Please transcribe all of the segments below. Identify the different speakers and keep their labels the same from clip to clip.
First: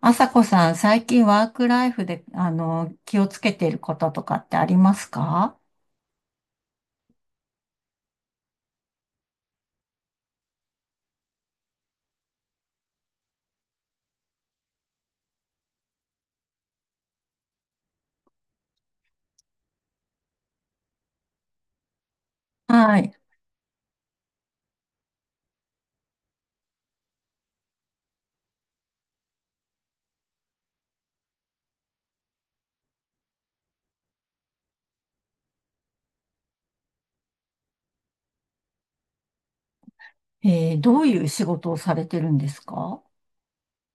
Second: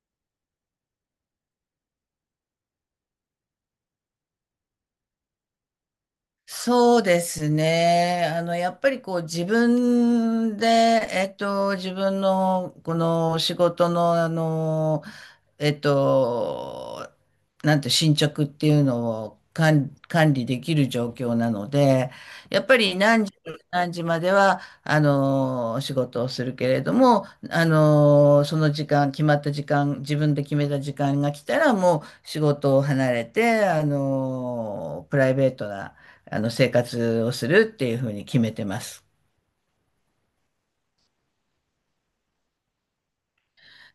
Speaker 1: あさこさん、最近ワークライフで、気をつけていることとかってありますか？
Speaker 2: そうですね。やっぱりこう自分で、自分のこの仕事の、えっと、なんて進捗っていうのを管理できる状況なので、やっぱ
Speaker 1: は
Speaker 2: り
Speaker 1: い。
Speaker 2: 何時までは、仕事をするけれども、その時間、決まった時間、自分で決めた時間が来たら、もう仕事を離れて、プライベートな、あの生活をするっていうふうに決めてます。
Speaker 1: えーどういう仕事をされてるんですか？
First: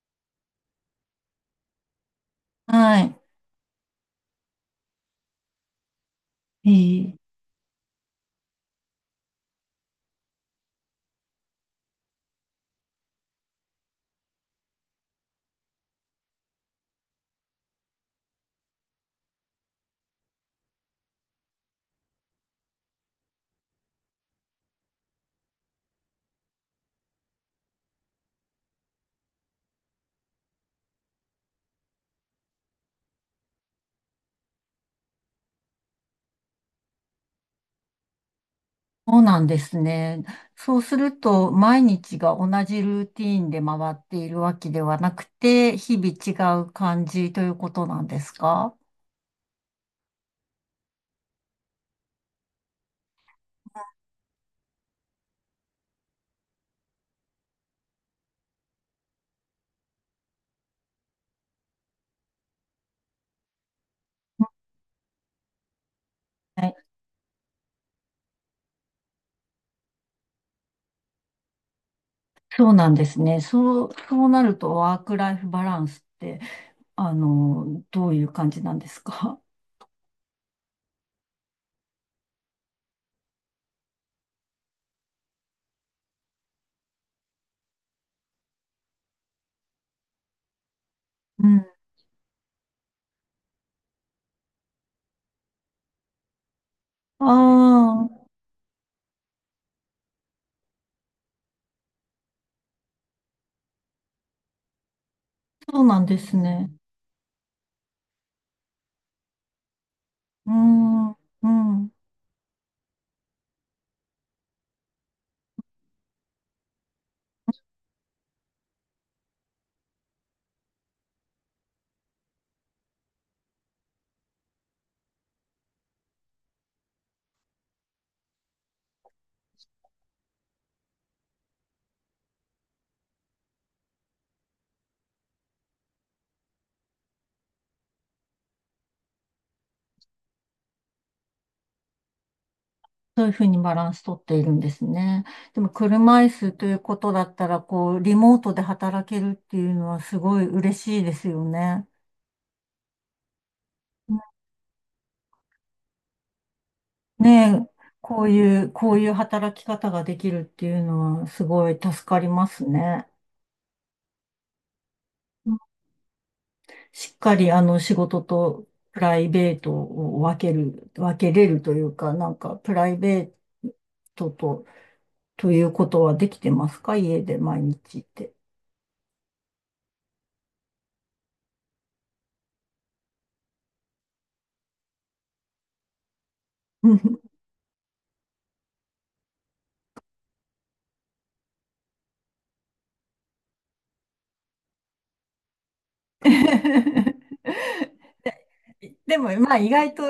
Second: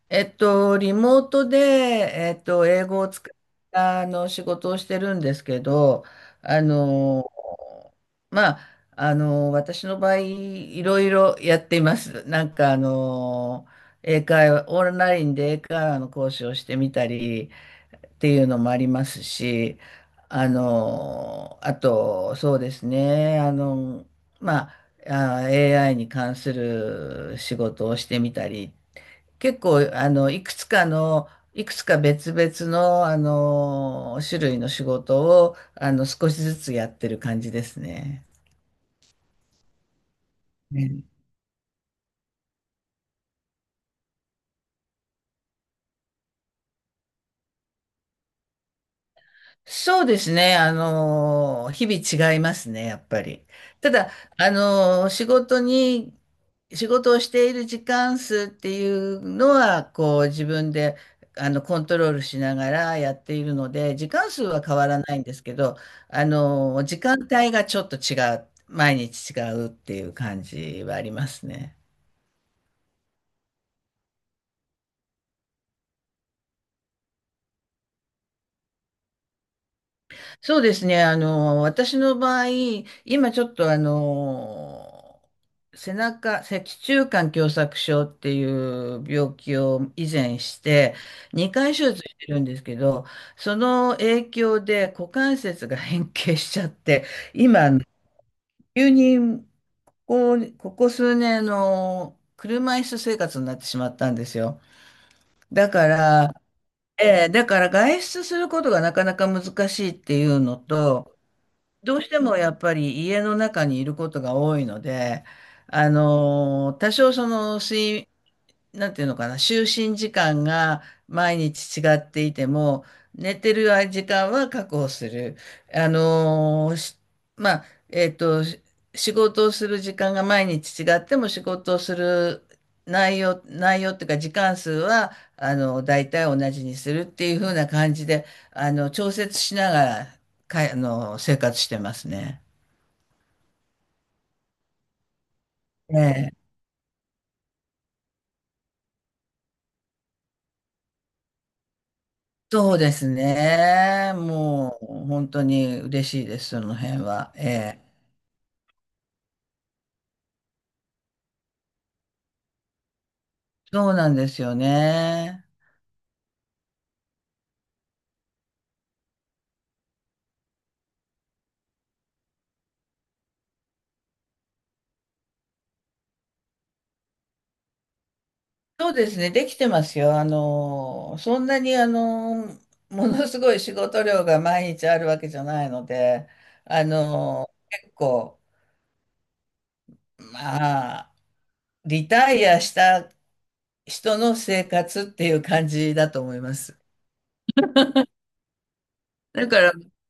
Speaker 2: リモートで、英語
Speaker 1: は
Speaker 2: を
Speaker 1: い。
Speaker 2: 使ったあの仕事をしてるんですけど、あ
Speaker 1: えー
Speaker 2: の、私の場合、いろいろやっています。英会話、オンラインで英会話の講師をしてみたりっていうのもありますし、あと、そうですね、まあ、あー AI に関する仕事をしてみたり結構、いくつか別々の、種類の仕事を、少しずつやってる感じですね。
Speaker 1: そうなんですね。そうす
Speaker 2: ね、
Speaker 1: ると、毎日が同じルーティーンで回っているわけではなくて、日々違う感じということなんですか？
Speaker 2: そうですね。あの、日々違いますね、やっぱり。ただ、あの、仕事に、仕事をしている時間数っていうのは、こう、自分で、コントロールしながらやっているので、時間数は変わらないんですけど、
Speaker 1: はい。
Speaker 2: 時間帯がちょっと違う、毎日違うっていう感じはありますね。
Speaker 1: そうなんですね。そうなると、ワークライフバランスって、どういう感じなんですか？
Speaker 2: そうですね。私の場合、今ちょっとあの、背中、脊柱管狭窄症っていう病気を以前して、
Speaker 1: うん。
Speaker 2: 2回手術してるんですけど、その影響で股関節が変形しちゃって、
Speaker 1: あ
Speaker 2: 今、
Speaker 1: あ。
Speaker 2: 急にこう、ここ数年の車椅子生活になってしまったんですよ。だ
Speaker 1: そう
Speaker 2: か
Speaker 1: なんで
Speaker 2: ら、
Speaker 1: すね。
Speaker 2: だから外出することがなかなか難しいっていう
Speaker 1: うー
Speaker 2: の
Speaker 1: ん、
Speaker 2: と、
Speaker 1: うん。
Speaker 2: どうしてもやっぱり家の中にいることが多いので、あの、多少その睡、なんていうのかな、就寝時間が毎日違っていても、寝てる時間は確保する。あのーしまあ、えっと、し仕事をする時間が毎日違っても仕事をする内容っていうか時間数は、大体同じにするっていう風な感じで、調節しながら、かい、あの、生活してますね。
Speaker 1: そういうふうにバランスとっているんですね。でも車椅
Speaker 2: ええ、
Speaker 1: 子ということだったら、こう、リモートで働けるっていうのはすごい嬉しいですよね。
Speaker 2: そうですね。もう本当に嬉しいです、その辺
Speaker 1: ね、
Speaker 2: は。え
Speaker 1: え、
Speaker 2: え。
Speaker 1: こういう、こういう働き方ができるっていうのはすごい助かりますね。
Speaker 2: そうなんですよね。
Speaker 1: うん。しっかりあの仕事とプライベートを分けれるというか、なんかプライベートと、ということはできてますか、家で毎日って。
Speaker 2: そうですね、できてますよ。あの、そんなにあの、ものすごい仕事量が毎日あるわけじゃないので、あ
Speaker 1: うん。
Speaker 2: の、結構、まあ、リタイアした人の生活っていう感じだと思います。
Speaker 1: でも、
Speaker 2: だ
Speaker 1: まあ、
Speaker 2: か
Speaker 1: 意
Speaker 2: ら、
Speaker 1: 外と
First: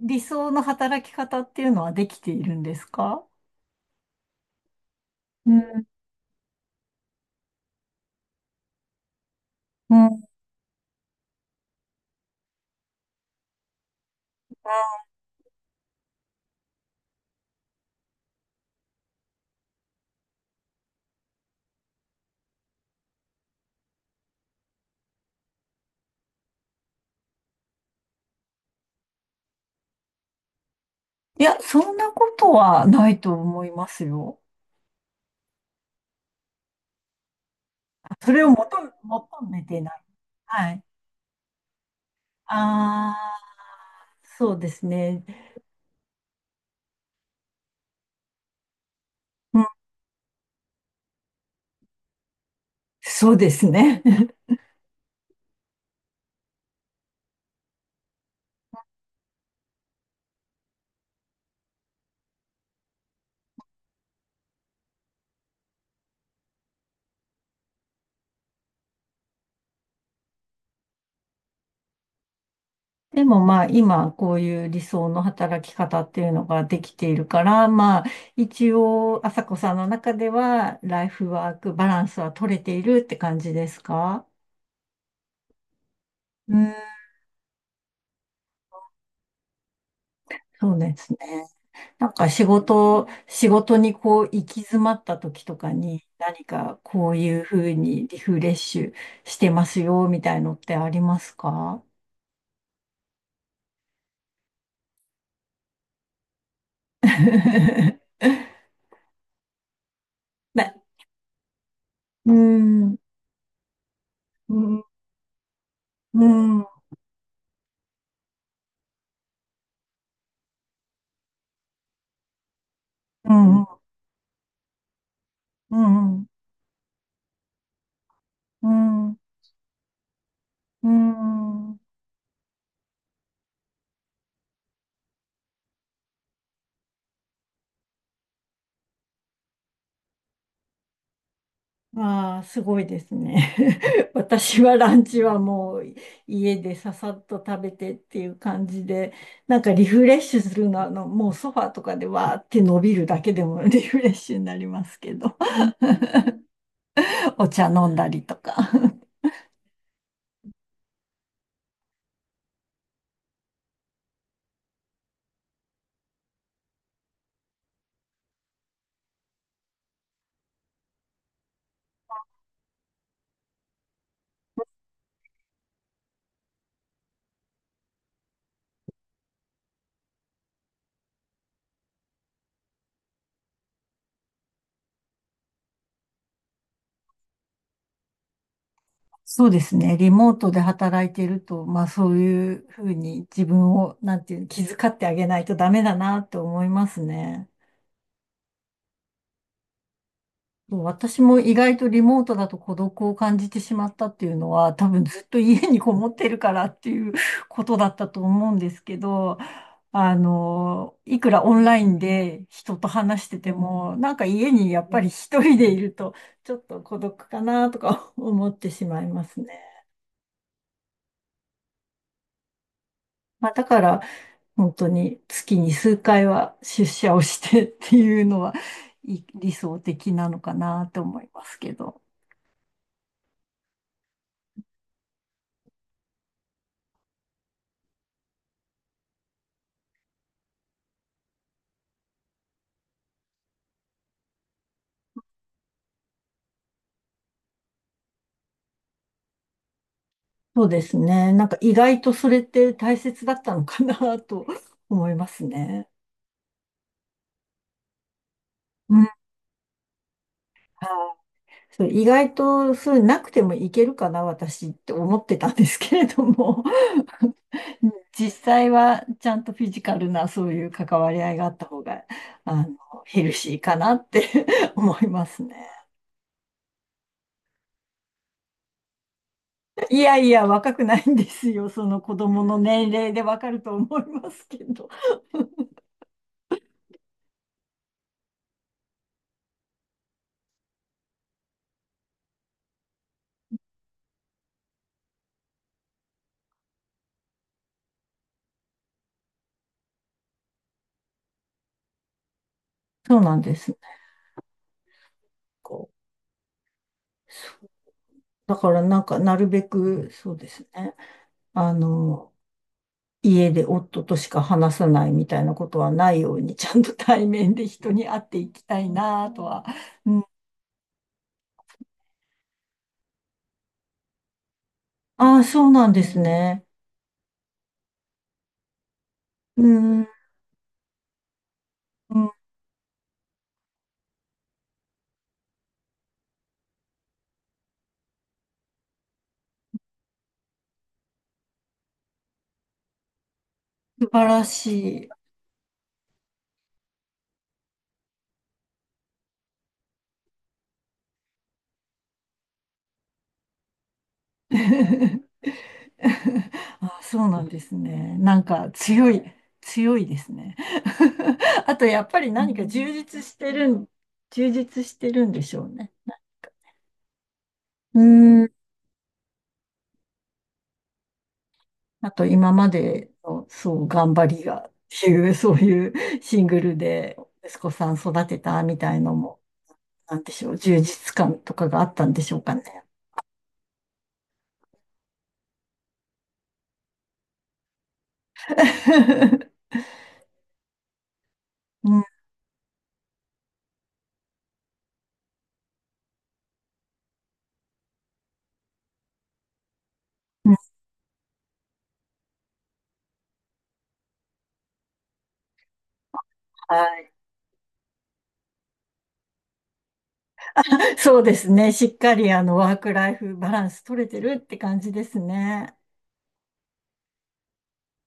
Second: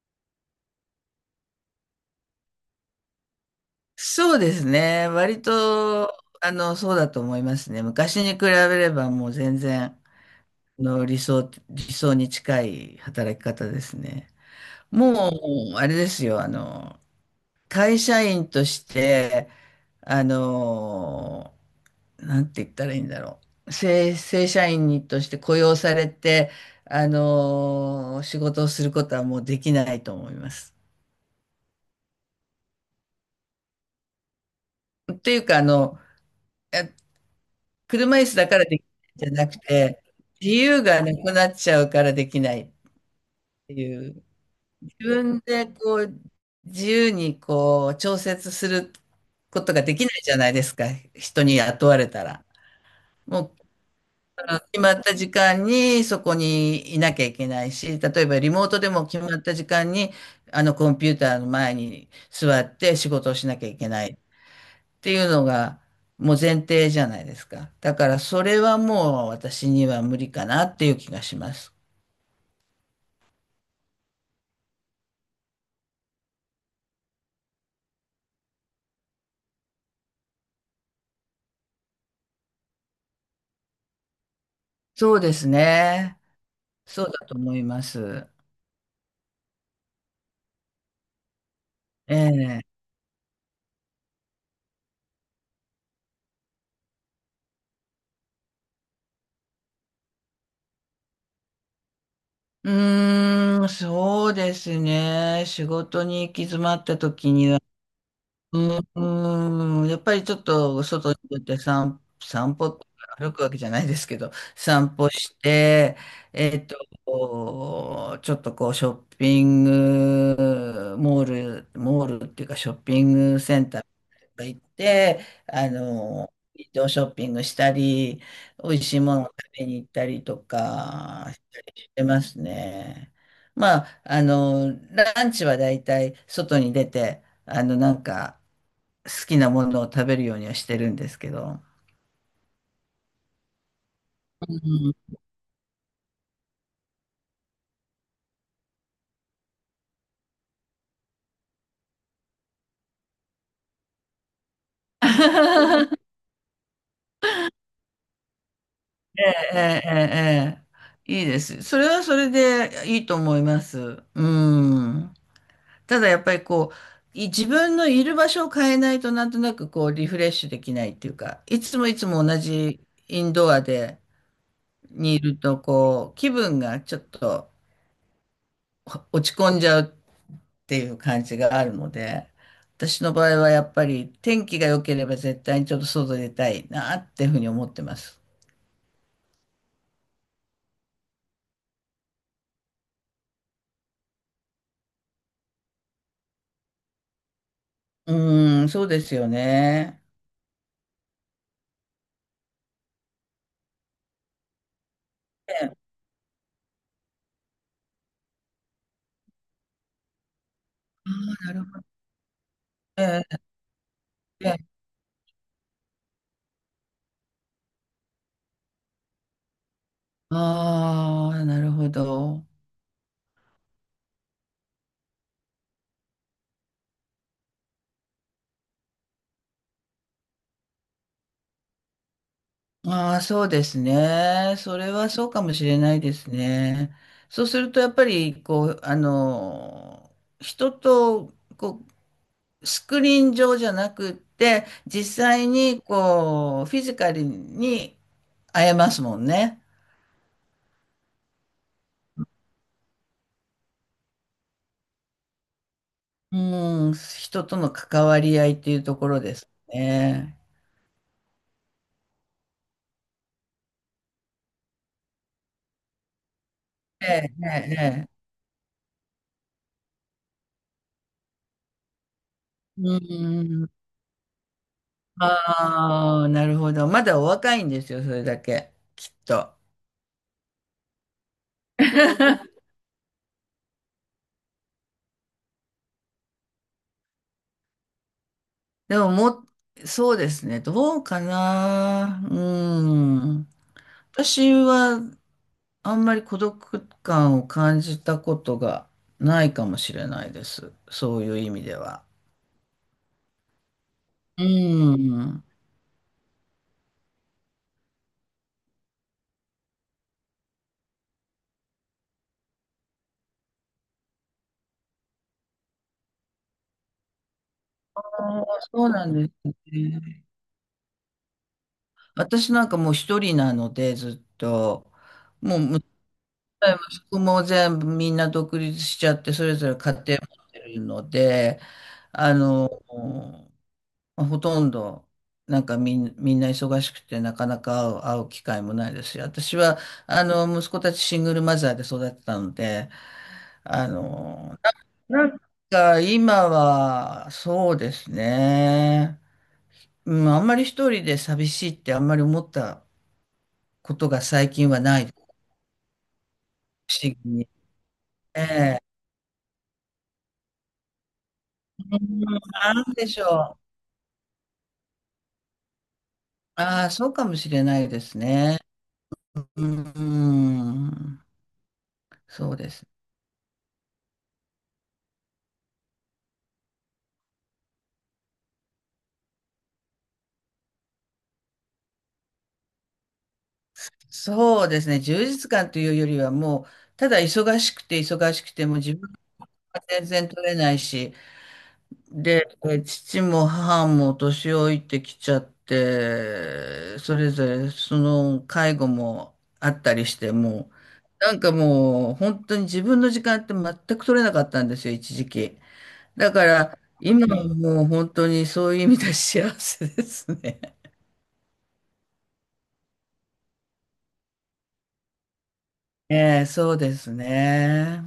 Speaker 1: 理想の働き方っていうのはできているんですか？
Speaker 2: そうですね。割
Speaker 1: うん、
Speaker 2: と、そうだと思いますね。昔に比べればもう全然、
Speaker 1: うん。
Speaker 2: 理想に近い働き方ですね。もう、あれですよ、会社員として、あの、なんて言ったらいいんだろう。正社員として雇用されて、仕事をすることはもうできないと思います。
Speaker 1: いや、そんなことはないと思いますよ。
Speaker 2: っていうか、
Speaker 1: あ、
Speaker 2: 車椅
Speaker 1: そ
Speaker 2: 子
Speaker 1: れ
Speaker 2: だ
Speaker 1: を
Speaker 2: からで
Speaker 1: 求
Speaker 2: き
Speaker 1: め、求
Speaker 2: ないんじゃなく
Speaker 1: めてな
Speaker 2: て、
Speaker 1: い。
Speaker 2: 自
Speaker 1: は
Speaker 2: 由
Speaker 1: い。
Speaker 2: がなくなっちゃうからできないっ
Speaker 1: あ
Speaker 2: ていう、
Speaker 1: あ、そうです
Speaker 2: 自
Speaker 1: ね。
Speaker 2: 分でこう、自由にこう、調節する
Speaker 1: う
Speaker 2: こ
Speaker 1: ん、
Speaker 2: とができないじゃないですか、人に雇われたら。
Speaker 1: そう
Speaker 2: も
Speaker 1: で
Speaker 2: う、
Speaker 1: すね。
Speaker 2: あの決まった時間にそこにいなきゃいけないし、例えばリモートでも決まった時間に、あのコンピューターの前に座って仕事をしなきゃいけない。っていうのがもう前提じゃないですか。だからそれはもう私には無理かなっていう気がします。
Speaker 1: でもまあ今こういう理想の働き方っていうのができているから、まあ一応朝子さんの中ではライフワークバランスは取れているって感じですか？
Speaker 2: そうですね。
Speaker 1: うん、
Speaker 2: そうだと思います。
Speaker 1: そうですね。なん
Speaker 2: え
Speaker 1: か仕
Speaker 2: え。
Speaker 1: 事、仕事にこう行き詰まった時とかに何かこういうふうにリフレッシュしてますよみたいのってありますか？
Speaker 2: うーん、そうですね。仕事に行き詰まった時に やっぱりちょっ
Speaker 1: な、
Speaker 2: と外に出て
Speaker 1: うー
Speaker 2: 散歩って
Speaker 1: ん、
Speaker 2: 歩くわけじゃないですけど、
Speaker 1: うん、
Speaker 2: 散歩して、
Speaker 1: うん、うん、
Speaker 2: ちょっとこうショッピングモール、モールっていうかショッピン
Speaker 1: う
Speaker 2: グセ
Speaker 1: ん、
Speaker 2: ンターとか行って、
Speaker 1: うん。
Speaker 2: ウィンドウショッピングしたり、
Speaker 1: う
Speaker 2: 美味しいも
Speaker 1: ん。
Speaker 2: のを食べに行ったりと
Speaker 1: うー
Speaker 2: かした
Speaker 1: ん。
Speaker 2: りしてますね。ランチはだいたい外に出て、好きなものを食べるようにはしてるんですけど。
Speaker 1: ああ、すごいですね。
Speaker 2: う
Speaker 1: 私は
Speaker 2: ん。
Speaker 1: ランチはもう家でささっと食べてっていう感じで、なんかリフレッシュするのは、もうソファーとかでわーって伸びるだけでも リフレッシュになりますけど、お茶飲んだりとか。
Speaker 2: ええ、ええ、ええ、いいです。それはそれでいいと思います。うん。ただやっぱりこう、自分のいる場所を変えないとなんとなくこうリフレッシュできないっていうか、いつもいつも同じインドアでにいるとこう、気分がちょっと落ち込んじゃうっていう感じがあるので、私の場合はやっぱり天気が良ければ絶対にちょっと外出たいなっていうふうに思ってます。
Speaker 1: そうですね。リモートで働いていると、まあそういうふうに自分を、なんていうの、気遣ってあげないとダメだなって思いますね。
Speaker 2: うーん、そうですよね。
Speaker 1: もう私も意外とリモートだと孤独を感じてしまったっていうのは、多分ずっと
Speaker 2: え
Speaker 1: 家
Speaker 2: え。あ
Speaker 1: にこもってるからっていうことだったと思うんですけど、
Speaker 2: あ、
Speaker 1: いくら
Speaker 2: な
Speaker 1: オン
Speaker 2: る
Speaker 1: ラ
Speaker 2: ほど。
Speaker 1: インで人と話し
Speaker 2: え
Speaker 1: てても、なんか
Speaker 2: え、
Speaker 1: 家に
Speaker 2: ええ。
Speaker 1: やっぱり一人でいると、ちょっと孤独かなとか思ってしまいますね。
Speaker 2: ああ、なるほど。
Speaker 1: まあ、だから、本当に月に数回は出社をしてっていうのは、い理想的なのかなと思いますけど。
Speaker 2: ああ、そうですね。それはそうかもしれないですね。そうすると、やっぱり、人と、こう、スクリーン上じゃなくって、実際に、こう、フィジカルに会えますもんね。
Speaker 1: そうですね。なんか意外とそれって大切だったのかな と思いますね。
Speaker 2: うん、人との関わり合いっていう
Speaker 1: う
Speaker 2: と
Speaker 1: ん。は
Speaker 2: ころ
Speaker 1: い。
Speaker 2: ですね。
Speaker 1: そう、意外とそういうなくてもいけるかな、私って思ってたんですけれども
Speaker 2: ええ、ええ、ええ。
Speaker 1: 実際はちゃんとフィジカルなそういう関わり合いがあった方が、あの、
Speaker 2: う
Speaker 1: ヘルシー
Speaker 2: ん。
Speaker 1: かなって 思いますね。
Speaker 2: ああ、なるほど。まだお若いんですよ、それだけ。きっと。
Speaker 1: いやいや、若くないんですよ。その子供の 年齢でわかると思いますけど。
Speaker 2: でもそうですね。どうかな。うん。私は、あんまり孤独感を感じたことがないかもしれないです。そういう意味では。
Speaker 1: そうなんですね。
Speaker 2: うん。
Speaker 1: こうだからなんか、なるべく、そうですね。あの、家で夫としか話さないみたいなことはないように、ちゃんと対面で人
Speaker 2: あ
Speaker 1: に会って
Speaker 2: ー、
Speaker 1: いきた
Speaker 2: そう
Speaker 1: い
Speaker 2: なんで
Speaker 1: な
Speaker 2: す
Speaker 1: とは。う
Speaker 2: ね。
Speaker 1: ん、
Speaker 2: 私なんかもう一人なので、ずっと、
Speaker 1: ああ、
Speaker 2: もう
Speaker 1: そう
Speaker 2: 息
Speaker 1: なんですね。
Speaker 2: 子や息子も全部みんな独立しちゃって、それ
Speaker 1: う
Speaker 2: ぞれ家
Speaker 1: ん、う
Speaker 2: 庭
Speaker 1: ん、
Speaker 2: 持ってるので、あの、ほとんど、なんかみん、みんな忙しくて、なかなか会う、会う機会もないですし、私は、息子たちシングルマザーで育ってたので、あ
Speaker 1: 素晴ら
Speaker 2: の、
Speaker 1: し
Speaker 2: ななんか今は、そうですね。うん、あんまり一人で寂しいってあんまり思ったことが最近はない、不
Speaker 1: い。あ、
Speaker 2: 思議
Speaker 1: そうなん
Speaker 2: に。
Speaker 1: ですね。な
Speaker 2: え
Speaker 1: んか
Speaker 2: え。
Speaker 1: 強い、強いですね。あとやっぱり何か
Speaker 2: なん
Speaker 1: 充
Speaker 2: でし
Speaker 1: 実して
Speaker 2: ょう。
Speaker 1: るん、充実してるんでしょうね。
Speaker 2: ああ、そうかもしれない
Speaker 1: う
Speaker 2: で
Speaker 1: ー
Speaker 2: す
Speaker 1: ん。
Speaker 2: ね。うん、
Speaker 1: あと
Speaker 2: そ
Speaker 1: 今
Speaker 2: う
Speaker 1: ま
Speaker 2: です。
Speaker 1: での、そう、頑張りがっていう、そういうシングルで息子さん育てたみたいのも、なんでしょう、充実感とかがあったんでしょうかね。
Speaker 2: そうですね。充実感というよりはもう、ただ忙しくて忙しくても自分 が全然取れないし、
Speaker 1: うん。
Speaker 2: で、父も母も年老いてきちゃって、それぞれその介護もあったりして、
Speaker 1: うん。
Speaker 2: もう、本当に自分の時間って全く取れなかったんですよ、一時期。だから、
Speaker 1: はい。
Speaker 2: 今はもう本当にそういう意味では幸せですね。
Speaker 1: そうですね。しっかりあのワークライフバランス取れてるって感じですね。
Speaker 2: ええ、そうですね。